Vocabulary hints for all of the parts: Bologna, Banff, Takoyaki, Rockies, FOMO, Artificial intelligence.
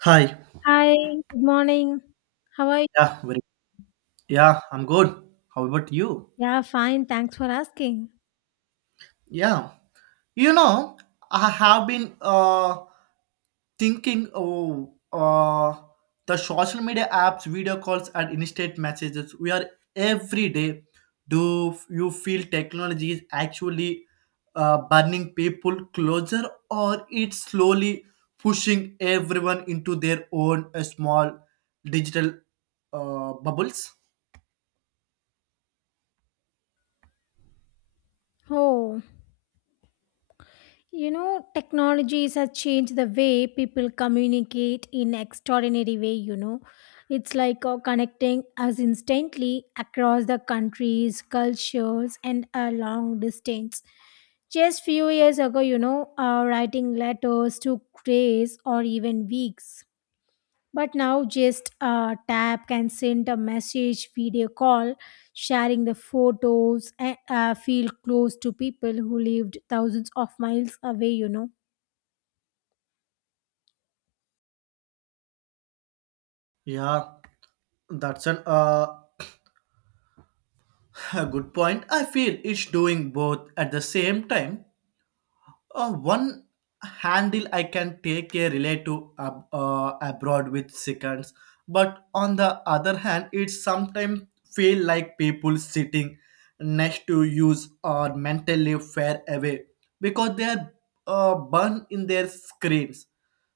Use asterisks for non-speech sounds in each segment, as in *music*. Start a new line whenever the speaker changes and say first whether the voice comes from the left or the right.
right: Hi.
left: Hi, good morning. How are you?
right: Yeah, very, yeah, I'm good. How about you?
left: Yeah, fine. Thanks for asking.
right: Yeah. You know, I have been thinking the social media apps, video calls and instant messages we are every day. Do you feel technology is actually burning people closer, or it's slowly pushing everyone into their own small digital bubbles?
left: Oh, technologies has changed the way people communicate in extraordinary way. It's like connecting us instantly across the countries, cultures, and a long distance. Just few years ago, writing letters took days or even weeks. But now, just a tap can send a message, video call, sharing the photos, and feel close to people who lived thousands of miles away, you know.
right: Yeah. That's an *laughs* a good point. I feel it's doing both at the same time. On one handle, I can take a relative abroad with seconds, but on the other hand, it sometimes feel like people sitting next to use or mentally far away because they are burned in their screens.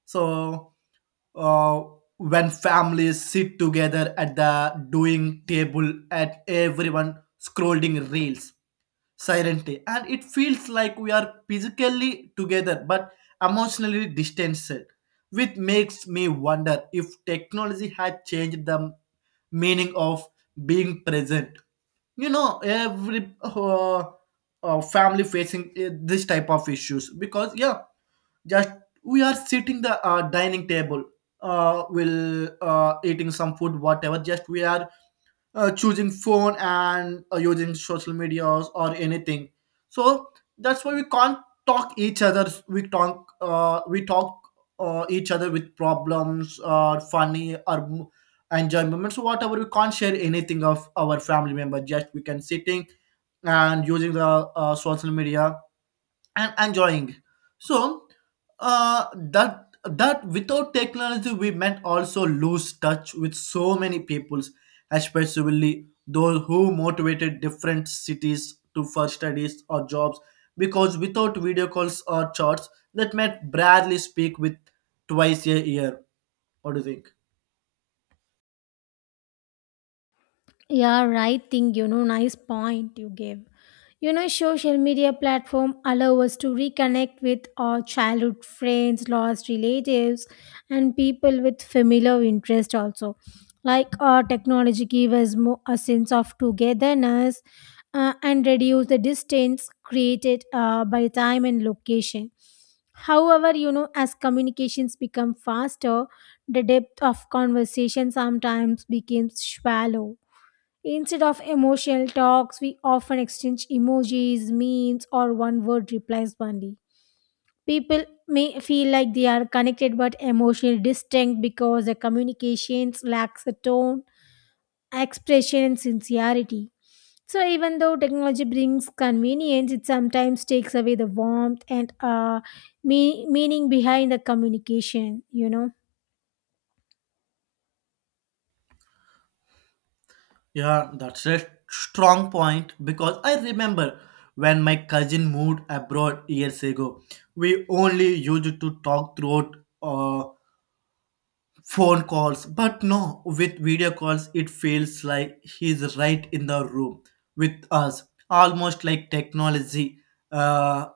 right: So uh, when families sit together at the doing table and everyone scrolling reels silently, and it feels like we are physically together but emotionally distanced, which makes me wonder if technology had changed the meaning of being present. Every family facing this type of issues, because yeah, just we are sitting the dining table, will eating some food, whatever, just we are choosing phone and using social medias or anything. So that's why we can't talk each other, we talk each other with problems or funny or enjoyment moments, whatever, we can't share anything of our family member, just we can sitting and using the social media and enjoying. So that without technology, we might also lose touch with so many peoples, especially those who motivated different cities to for studies or jobs, because without video calls or chats, that might barely speak with twice a year. What do you think?
left: Yeah, right thing, you know, nice point you gave. You know, social media platform allow us to reconnect with our childhood friends, lost relatives, and people with familiar interest also. Like our technology give us more a sense of togetherness and reduce the distance created by time and location. However, you know, as communications become faster, the depth of conversation sometimes becomes shallow. Instead of emotional talks, we often exchange emojis, memes, or one word replies only. People may feel like they are connected but emotionally distinct because their communications lacks a tone, expression, and sincerity. So, even though technology brings convenience, it sometimes takes away the warmth and meaning behind the communication, you know.
right: Yeah, that's a strong point because I remember when my cousin moved abroad years ago, we only used to talk throughout uh, phone calls, but no, with video calls it feels like he's right in the room with us, almost like technology uh,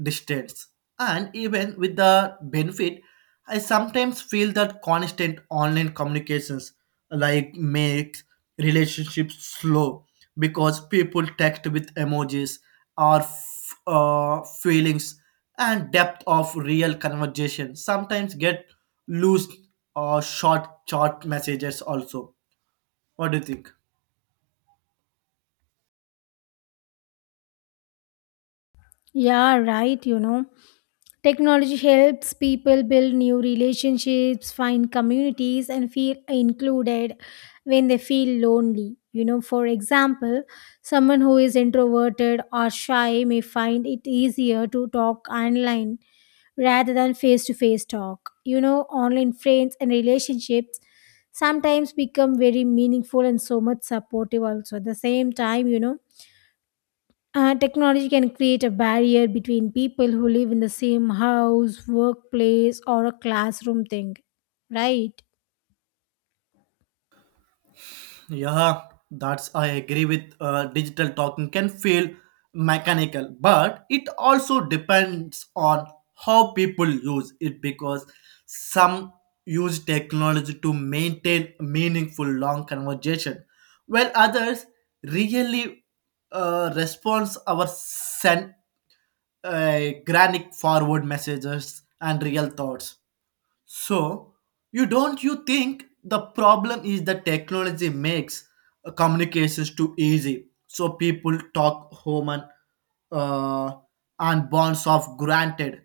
right: distance. And even with the benefit, I sometimes feel that constant online communications like makes relationships slow, because people text with emojis or feelings, and depth of real conversation sometimes get loose or short messages also. What do you think?
left: Yeah, right, you know. Technology helps people build new relationships, find communities, and feel included when they feel lonely. You know, for example, someone who is introverted or shy may find it easier to talk online rather than face to face talk. You know, online friends and relationships sometimes become very meaningful and so much supportive also. At the same time, technology can create a barrier between people who live in the same house, workplace, or a classroom thing. Right?
right: Yeah, that's I agree with. Digital talking can feel mechanical, but it also depends on how people use it, because some use technology to maintain meaningful long conversation, while others really responds our send granic forward messages and real thoughts. So, you don't you think the problem is the technology makes communications too easy? So people talk human uh, and bonds of granted.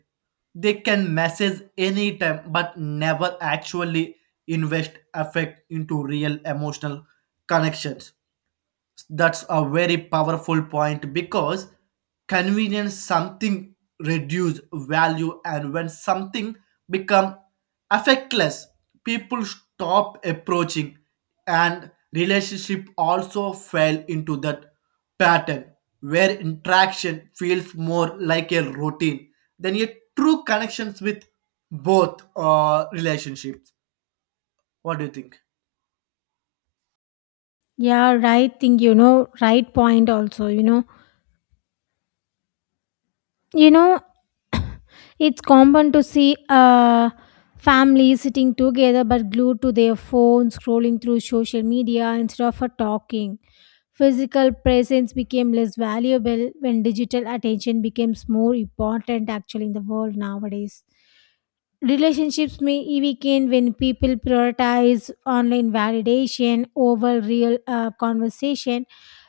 right: They can message anytime, but never actually invest effect into real emotional connections. That's a very powerful point because convenience something reduce value, and when something become affectless, people stop approaching and relationship also fell into that pattern where interaction feels more like a routine than a true connections with both relationships. What do you think?
left: Yeah, right thing, you know, right point also, you know. You know, it's common to see families sitting together but glued to their phones, scrolling through social media instead of talking. Physical presence became less valuable when digital attention becomes more important actually in the world nowadays. Relationships may e weaken when people prioritize online validation over real conversation.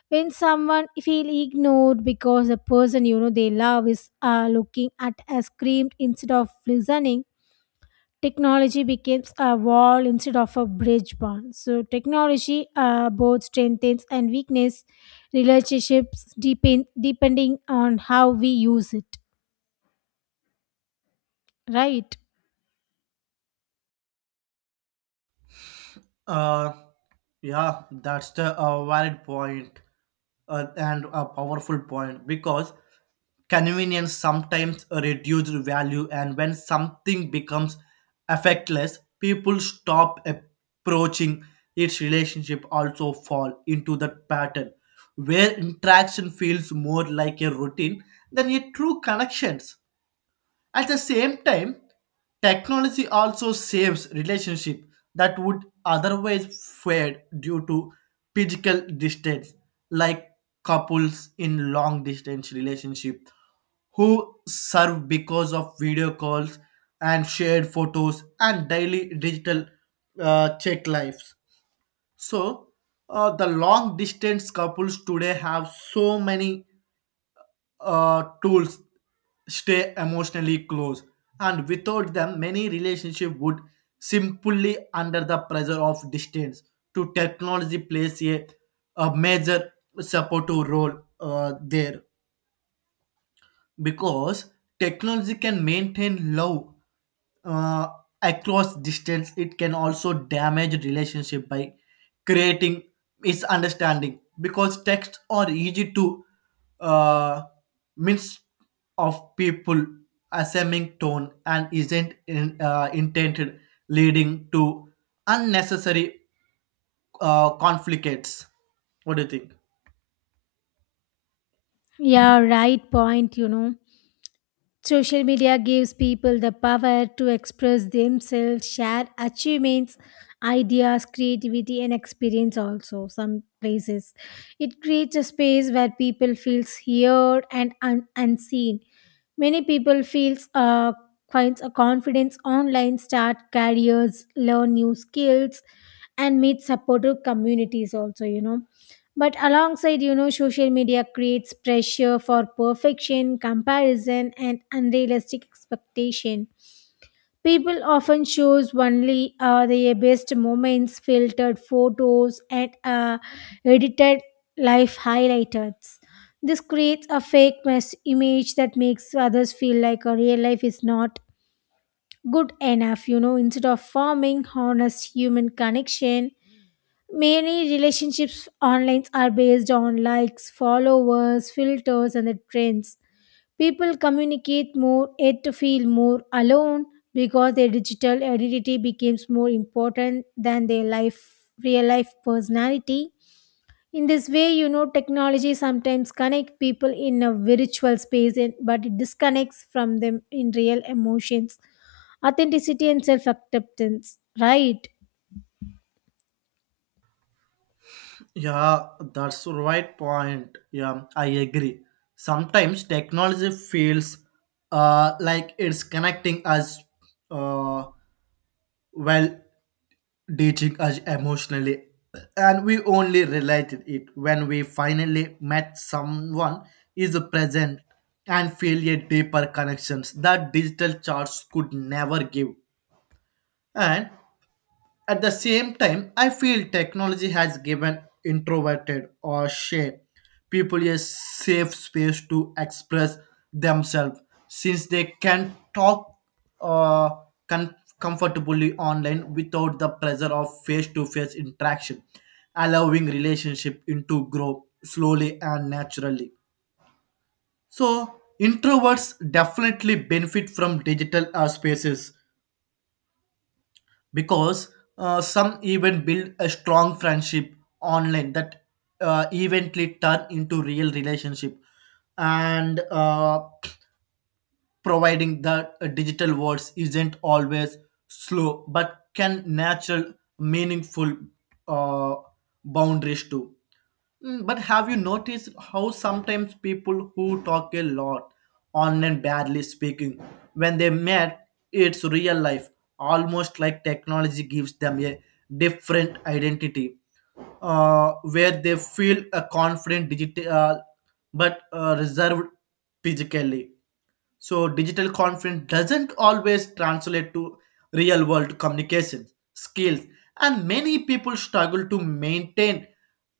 left: When someone feel ignored because the person you know they love is looking at a screen instead of listening, technology becomes a wall instead of a bridge bond. So technology both strengthens and weakness relationships depending on how we use it. Right?
right: Uh, yeah, that's the valid point and a powerful point because convenience sometimes reduces value, and when something becomes affectless, people stop approaching its relationship. Also, fall into that pattern where interaction feels more like a routine than a true connections. At the same time, technology also saves relationship that would otherwise fade due to physical distance, like couples in long distance relationship who serve because of video calls and shared photos and daily digital check lives. So, the long distance couples today have so many tools stay emotionally close, and without them many relationships would simply under the pressure of distance to technology plays a major supportive role there. Because technology can maintain love uh, across distance, it can also damage relationship by creating misunderstanding because texts are easy to uh, mix of people assuming tone and isn't intended, leading to unnecessary conflicts. What do you think?
left: Yeah, right point. You know. Social media gives people the power to express themselves, share achievements, ideas, creativity, and experience also. Some places it creates a space where people feels heard and unseen. Many people feels finds a confidence online, start careers, learn new skills, and meet supportive communities also. You know, but alongside, you know, social media creates pressure for perfection, comparison, and unrealistic expectation. People often shows only their best moments, filtered photos, and edited life highlights. This creates a fake mess image that makes others feel like a real life is not good enough, you know, instead of forming honest human connection. Many relationships online are based on likes, followers, filters, and the trends. People communicate more yet to feel more alone because their digital identity becomes more important than their life real life personality. In this way, you know, technology sometimes connects people in a virtual space, and- but it disconnects from them in real emotions, authenticity, and self acceptance. Right?
right: Yeah, that's the right point. Yeah, I agree. Sometimes technology feels like it's connecting us uh, while teaching us emotionally. And we only related it when we finally met someone is present and feel a deeper connections that digital charts could never give. And at the same time, I feel technology has given introverted or shy people a safe space to express themselves since they can talk uh, comfortably online without the pressure of face to face interaction, allowing relationship into grow slowly and naturally. So introverts definitely benefit from digital spaces because some even build a strong friendship online that eventually turn into real relationship, and providing that digital words isn't always slow but can natural meaningful uh, boundaries too. But have you noticed how sometimes people who talk a lot online badly speaking, when they met, it's real life, almost like technology gives them a different identity, where they feel a confident digital but reserved physically. So digital confidence doesn't always translate to real world communication skills, and many people struggle to maintain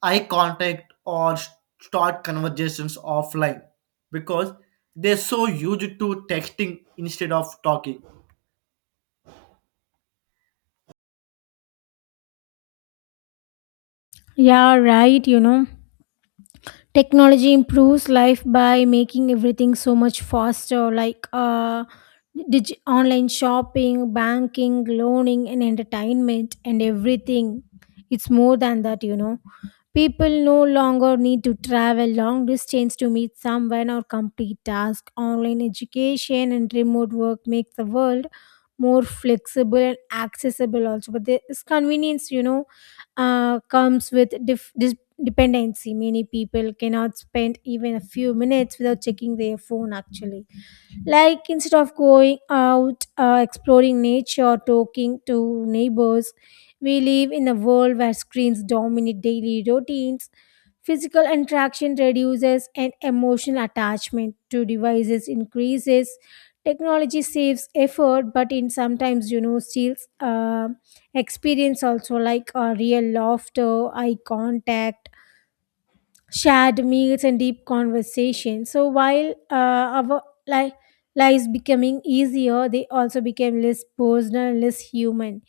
right: eye contact or start conversations offline because they're so used to texting instead of talking.
left: Yeah, right. You know. Technology improves life by making everything so much faster, like online shopping, banking, loaning, and entertainment and everything. It's more than that, you know. People no longer need to travel long distance to meet someone or complete tasks. Online education and remote work make the world more flexible and accessible also, but this convenience, you know, comes with dependency. Many people cannot spend even a few minutes without checking their phone, actually. Like, instead of going out, exploring nature, or talking to neighbors, we live in a world where screens dominate daily routines. Physical interaction reduces and emotional attachment to devices increases. Technology saves effort, but in sometimes, you know, steals experience also, like real laughter, eye contact, shared meals and deep conversation. So while our li- lives becoming easier, they also became less personal, and less human.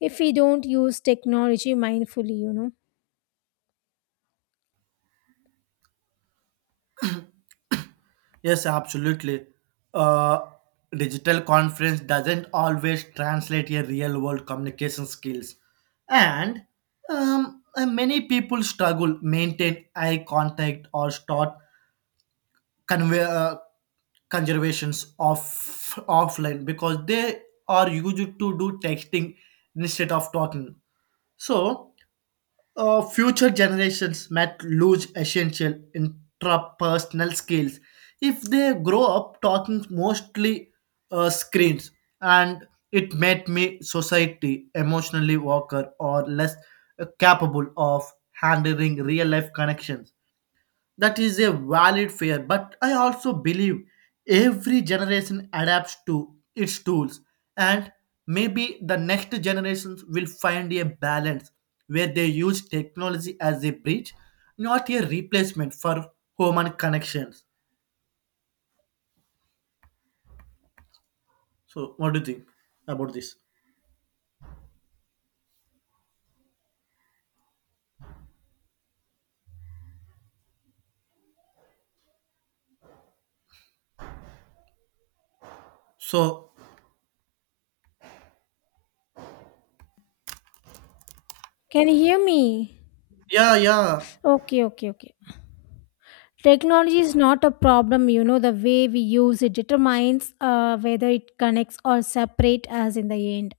left: If we don't use technology mindfully, you know.
right: Yes, absolutely. Uh, Digital conference doesn't always translate a real world communication skills, and many people struggle maintain eye contact or start convey conservations offline because they are used to do texting instead of talking. So future generations might lose essential intrapersonal skills if they grow up talking mostly screens, and it made me society emotionally weaker or less capable of handling real life connections. That is a valid fear, but I also believe every generation adapts to its tools, and maybe the next generations will find a balance where they use technology as a bridge, not a replacement for human connections. So, what do you think about this? So,
left: Can you hear me?
right: yeah, yeah,
left: Okay, okay, okay. Technology is not a problem, you know. The way we use it determines whether it connects or separate us in the end.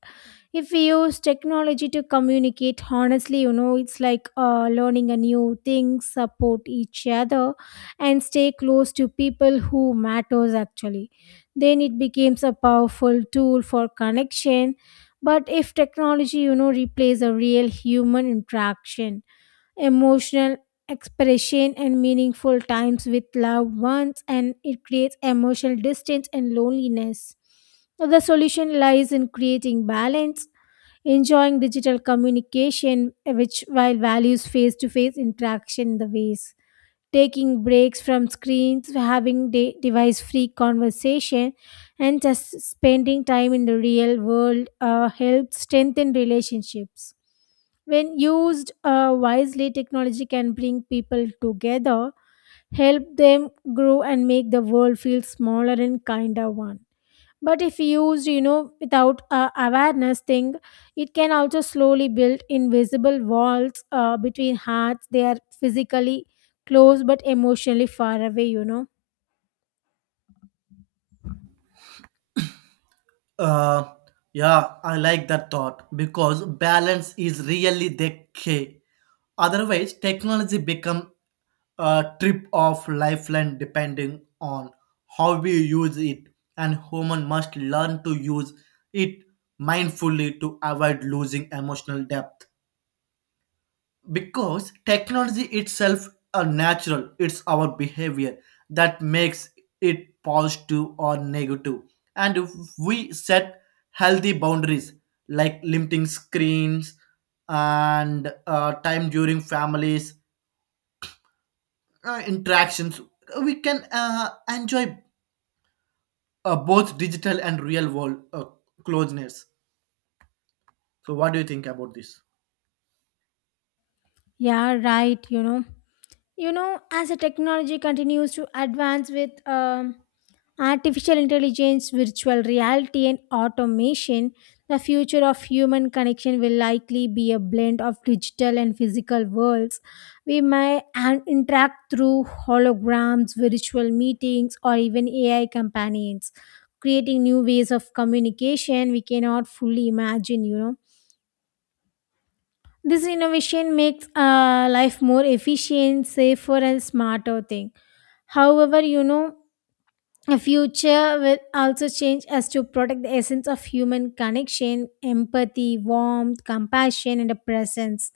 left: If we use technology to communicate honestly, you know, it's like learning a new thing, support each other and stay close to people who matters actually, then it becomes a powerful tool for connection. But if technology, you know, replaces a real human interaction, emotional expression and meaningful times with loved ones, and it creates emotional distance and loneliness. The solution lies in creating balance, enjoying digital communication which while values face-to-face interaction in the ways, taking breaks from screens, having device-free conversation and just spending time in the real world, helps strengthen relationships. When used wisely, technology can bring people together, help them grow and make the world feel smaller and kinder one. But if used, you know, without awareness thing, it can also slowly build invisible walls between hearts. They are physically close but emotionally far away, you know.
right: uh, yeah, I like that thought because balance is really the key. Otherwise, technology become a trip of lifeline depending on how we use it, and human must learn to use it mindfully to avoid losing emotional depth, because technology itself are natural, it's our behavior that makes it positive or negative. And if we set healthy boundaries, like limiting screens and time during families interactions, we can enjoy both digital and real world closeness. So, what do you think about this?
left: Yeah, right, you know. As the technology continues to advance with artificial intelligence, virtual reality, and automation, the future of human connection will likely be a blend of digital and physical worlds. We may interact through holograms, virtual meetings, or even AI companions, creating new ways of communication we cannot fully imagine, you know. This innovation makes life more efficient, safer, and smarter thing. However, you know, the future will also change as to protect the essence of human connection, empathy, warmth, compassion, and a presence.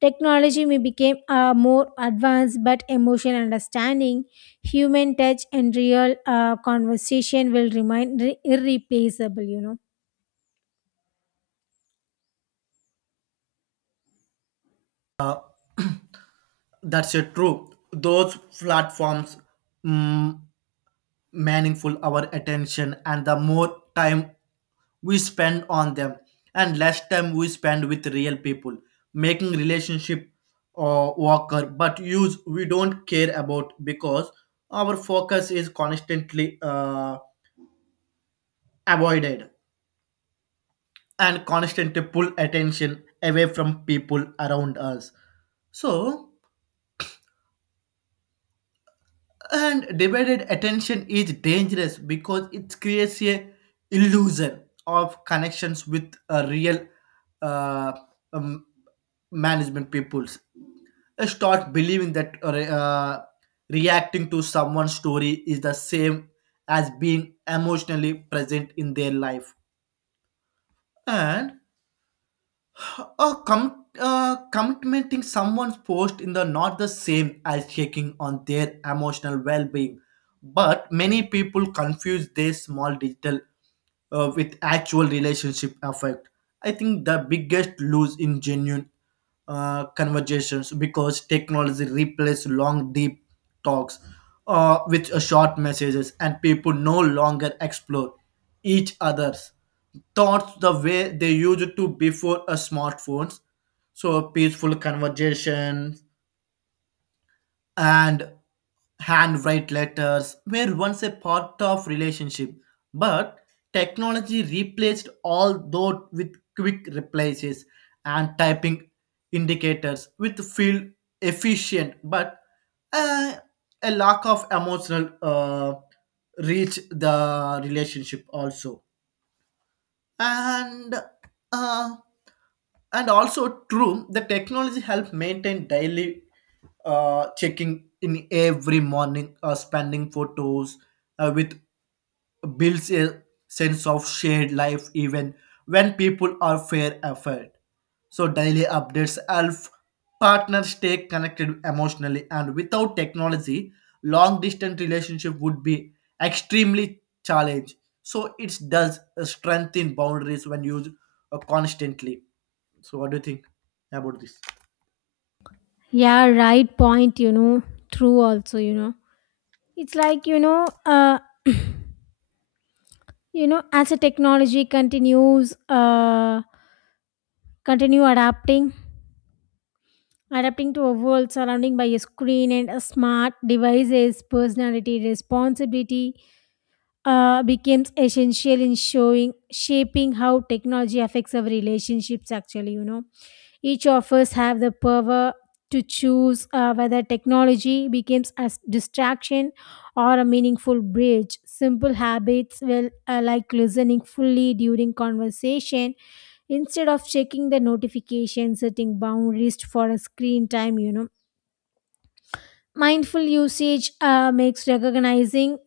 left: Technology may become more advanced, but emotional understanding, human touch, and real conversation will remain irreplaceable. You know.
right: That's a true. Those platforms mm, meaningful our attention, and the more time we spend on them, and less time we spend with real people, making relationship or worker. But use we don't care about because our focus is constantly avoided and constantly pull attention away from people around us. So, and divided attention is dangerous because it creates a illusion of connections with a real uh, um, management peoples. I start believing that reacting to someone's story is the same as being emotionally present in their life. And oh, commenting someone's post in the not the same as checking on their emotional well-being, but many people confuse their small digital with actual relationship effect. I think the biggest lose in genuine conversations because technology replaced long deep talks with short messages, and people no longer explore each other's thoughts the way they used to before smartphones. So peaceful conversation and handwrite letters were once a part of relationship, but technology replaced all those with quick replies and typing indicators which feel efficient, but uh, a lack of emotional reach the relationship also. And uh, also true the technology help maintain daily checking in every morning spending photos with builds a sense of shared life even when people are fair effort. So daily updates help partners stay connected emotionally, and without technology, long distance relationship would be extremely challenged. So it does strengthen boundaries when used constantly. So what do you think about this?
left: Yeah, right point. You know, true. Also, you know, it's like as a technology continue adapting. Adapting to a world surrounding by a screen and a smart devices, personality responsibility becomes essential in showing shaping how technology affects our relationships. Actually, you know, each of us have the power to choose whether technology becomes a distraction or a meaningful bridge. Simple habits will like listening fully during conversation instead of checking the notification, setting boundaries for a screen time, you know. Mindful usage makes recognizing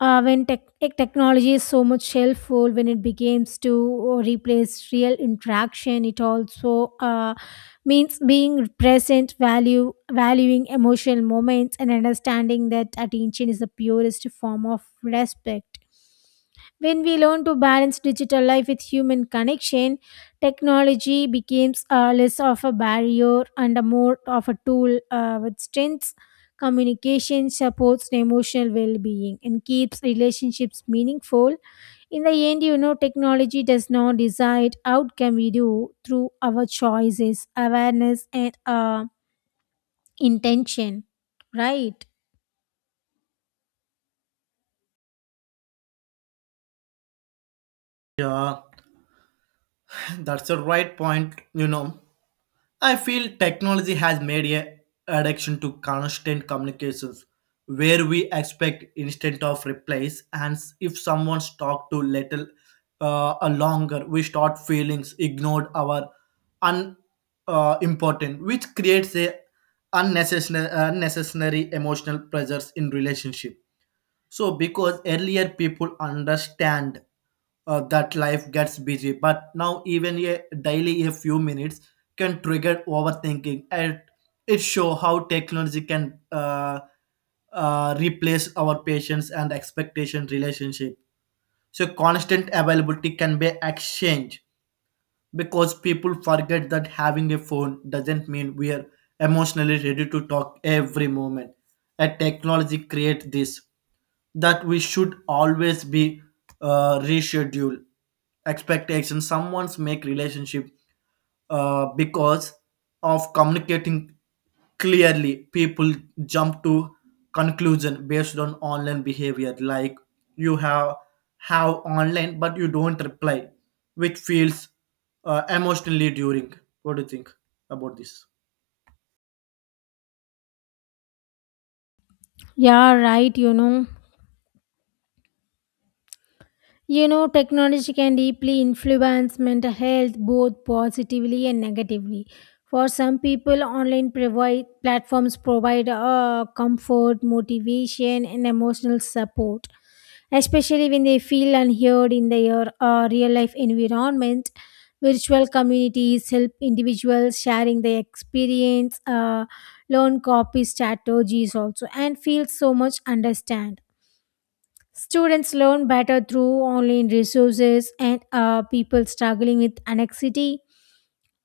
left: when technology is so much helpful, when it begins to replace real interaction. It also means being present, value valuing emotional moments, and understanding that attention is the purest form of respect. When we learn to balance digital life with human connection, technology becomes less of a barrier and a more of a tool with strengths. Communication supports the emotional well being and keeps relationships meaningful. In the end, you know, technology does not decide outcome, we do through our choices, awareness, and intention. Right?
right: Yeah, *coughs* *clears throat* that's a right point. I feel technology has made a addiction to constant communications where we expect instant of replies and if someone's talked to little a longer, we start feelings ignored our un important, which creates a unnecessary emotional pressures in relationship. So, because earlier people understand that life gets busy, but now even a daily a few minutes can trigger overthinking, and it show how technology can replace our patience and expectation relationship. So, constant availability can be exchange because people forget that having a phone doesn't mean we are emotionally ready to talk every moment. A technology creates this that we should always be reschedule expectations. Someone's make relationship because of communicating clearly, people jump to conclusion based on online behavior, like you have online but you don't reply, which feels emotionally during. What do you think about this?
left: Yeah, right, you know. You know, technology can deeply influence mental health both positively and negatively. For some people, online platforms provide comfort, motivation, and emotional support, especially when they feel unheard in their real life environment. Virtual communities help individuals sharing their experience, learn copy strategies also, and feel so much understand. Students learn better through online resources, and people struggling with anxiety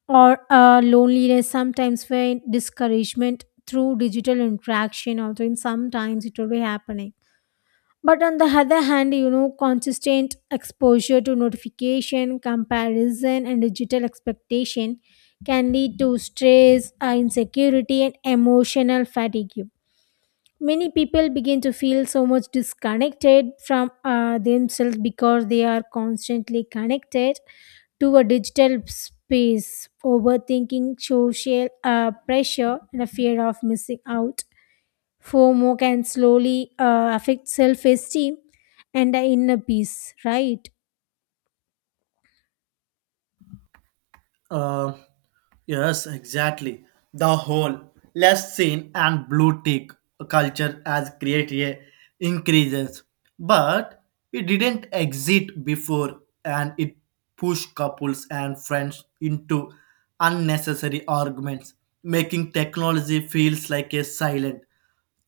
left: or loneliness sometimes find discouragement through digital interaction, although in sometimes it will be happening. But on the other hand, you know, consistent exposure to notification, comparison, and digital expectation can lead to stress, insecurity, and emotional fatigue. Many people begin to feel so much disconnected from themselves because they are constantly connected to a digital space. Overthinking, social pressure, and a fear of missing out. FOMO can slowly affect self esteem and the inner peace, right?
right: uh, Yes, exactly. The whole less seen and blue tick culture has created a increases, but it didn't exist before, and it pushed couples and friends into unnecessary arguments, making technology feels like a silent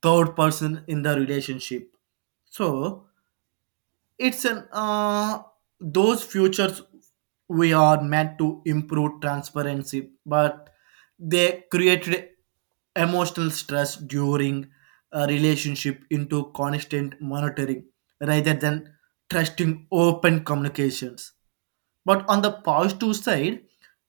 right: third person in the relationship. So it's an those futures we are meant to improve transparency, but they created emotional stress during a relationship into constant monitoring rather than trusting open communications. But on the positive side,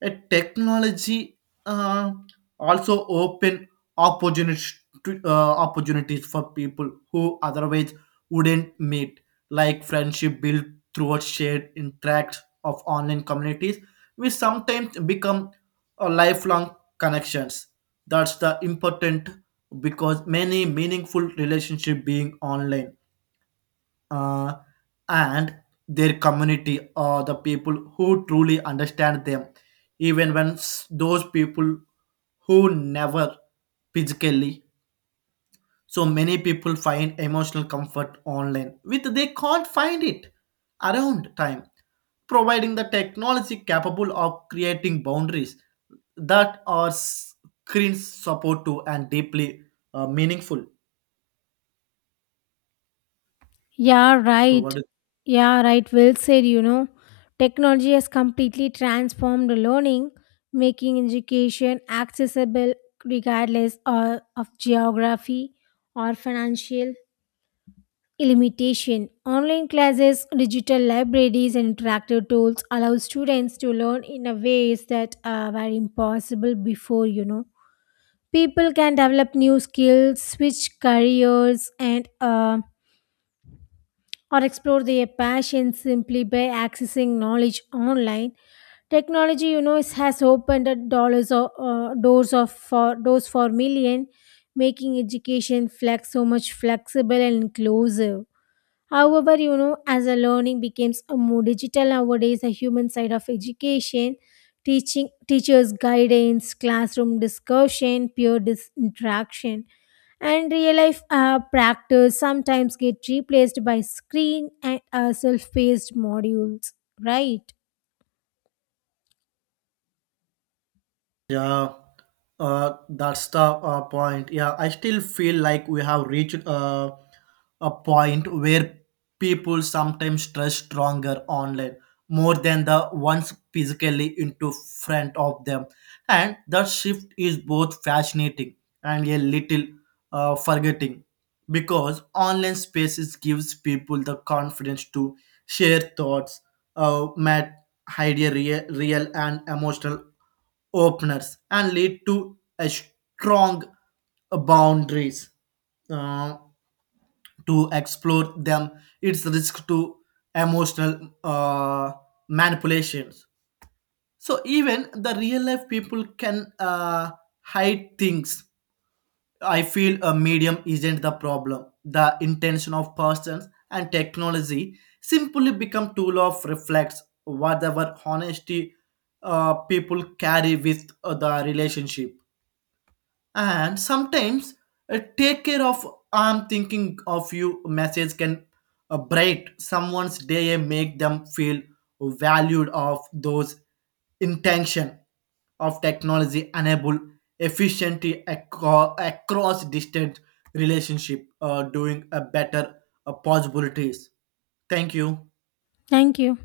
right: a technology uh, also open opportunities to, uh, opportunities for people who otherwise wouldn't meet, like friendship built through a shared interact of online communities, which sometimes become lifelong connections. That's the important because many meaningful relationship being online, uh, and their community or the people who truly understand them, even when those people who never physically. So many people find emotional comfort online, with they can't find it around time, providing the technology capable of creating boundaries that are screen supportive and deeply meaningful.
left: Yeah,
right: So
left: right.
right: what is?
left: Yeah, right. Well said, you know. Technology has completely transformed learning, making education accessible regardless of geography or financial limitation. Online classes, digital libraries, and interactive tools allow students to learn in a ways that were impossible before, you know. People can develop new skills, switch careers, and or explore their passion simply by accessing knowledge online. Technology, you know, has opened the dollars or doors of for doors for million, making education flex so much flexible and inclusive. However, you know, as a learning becomes a more digital nowadays, the human side of education, teaching teachers' guidance, classroom discussion, peer interaction, and real life practice sometimes get replaced by screen and self-paced modules. Right.
right: Yeah, that's the point. Yeah, I still feel like we have reached a point where people sometimes trust stronger online more than the ones physically into front of them, and that shift is both fascinating and a little forgetting, because online spaces gives people the confidence to share thoughts, hide a real and emotional openers, and lead to a strong boundaries uh, to explore them, its risk to emotional manipulations. So even the real life people can hide things. I feel a medium isn't the problem, the intention of persons and technology simply become tool of reflects whatever honesty people carry with the relationship, and sometimes take care of. I'm thinking of you message can bright someone's day and make them feel valued of those intention of technology enable efficiency across distant relationship doing a better possibilities. Thank you.
left: Thank you.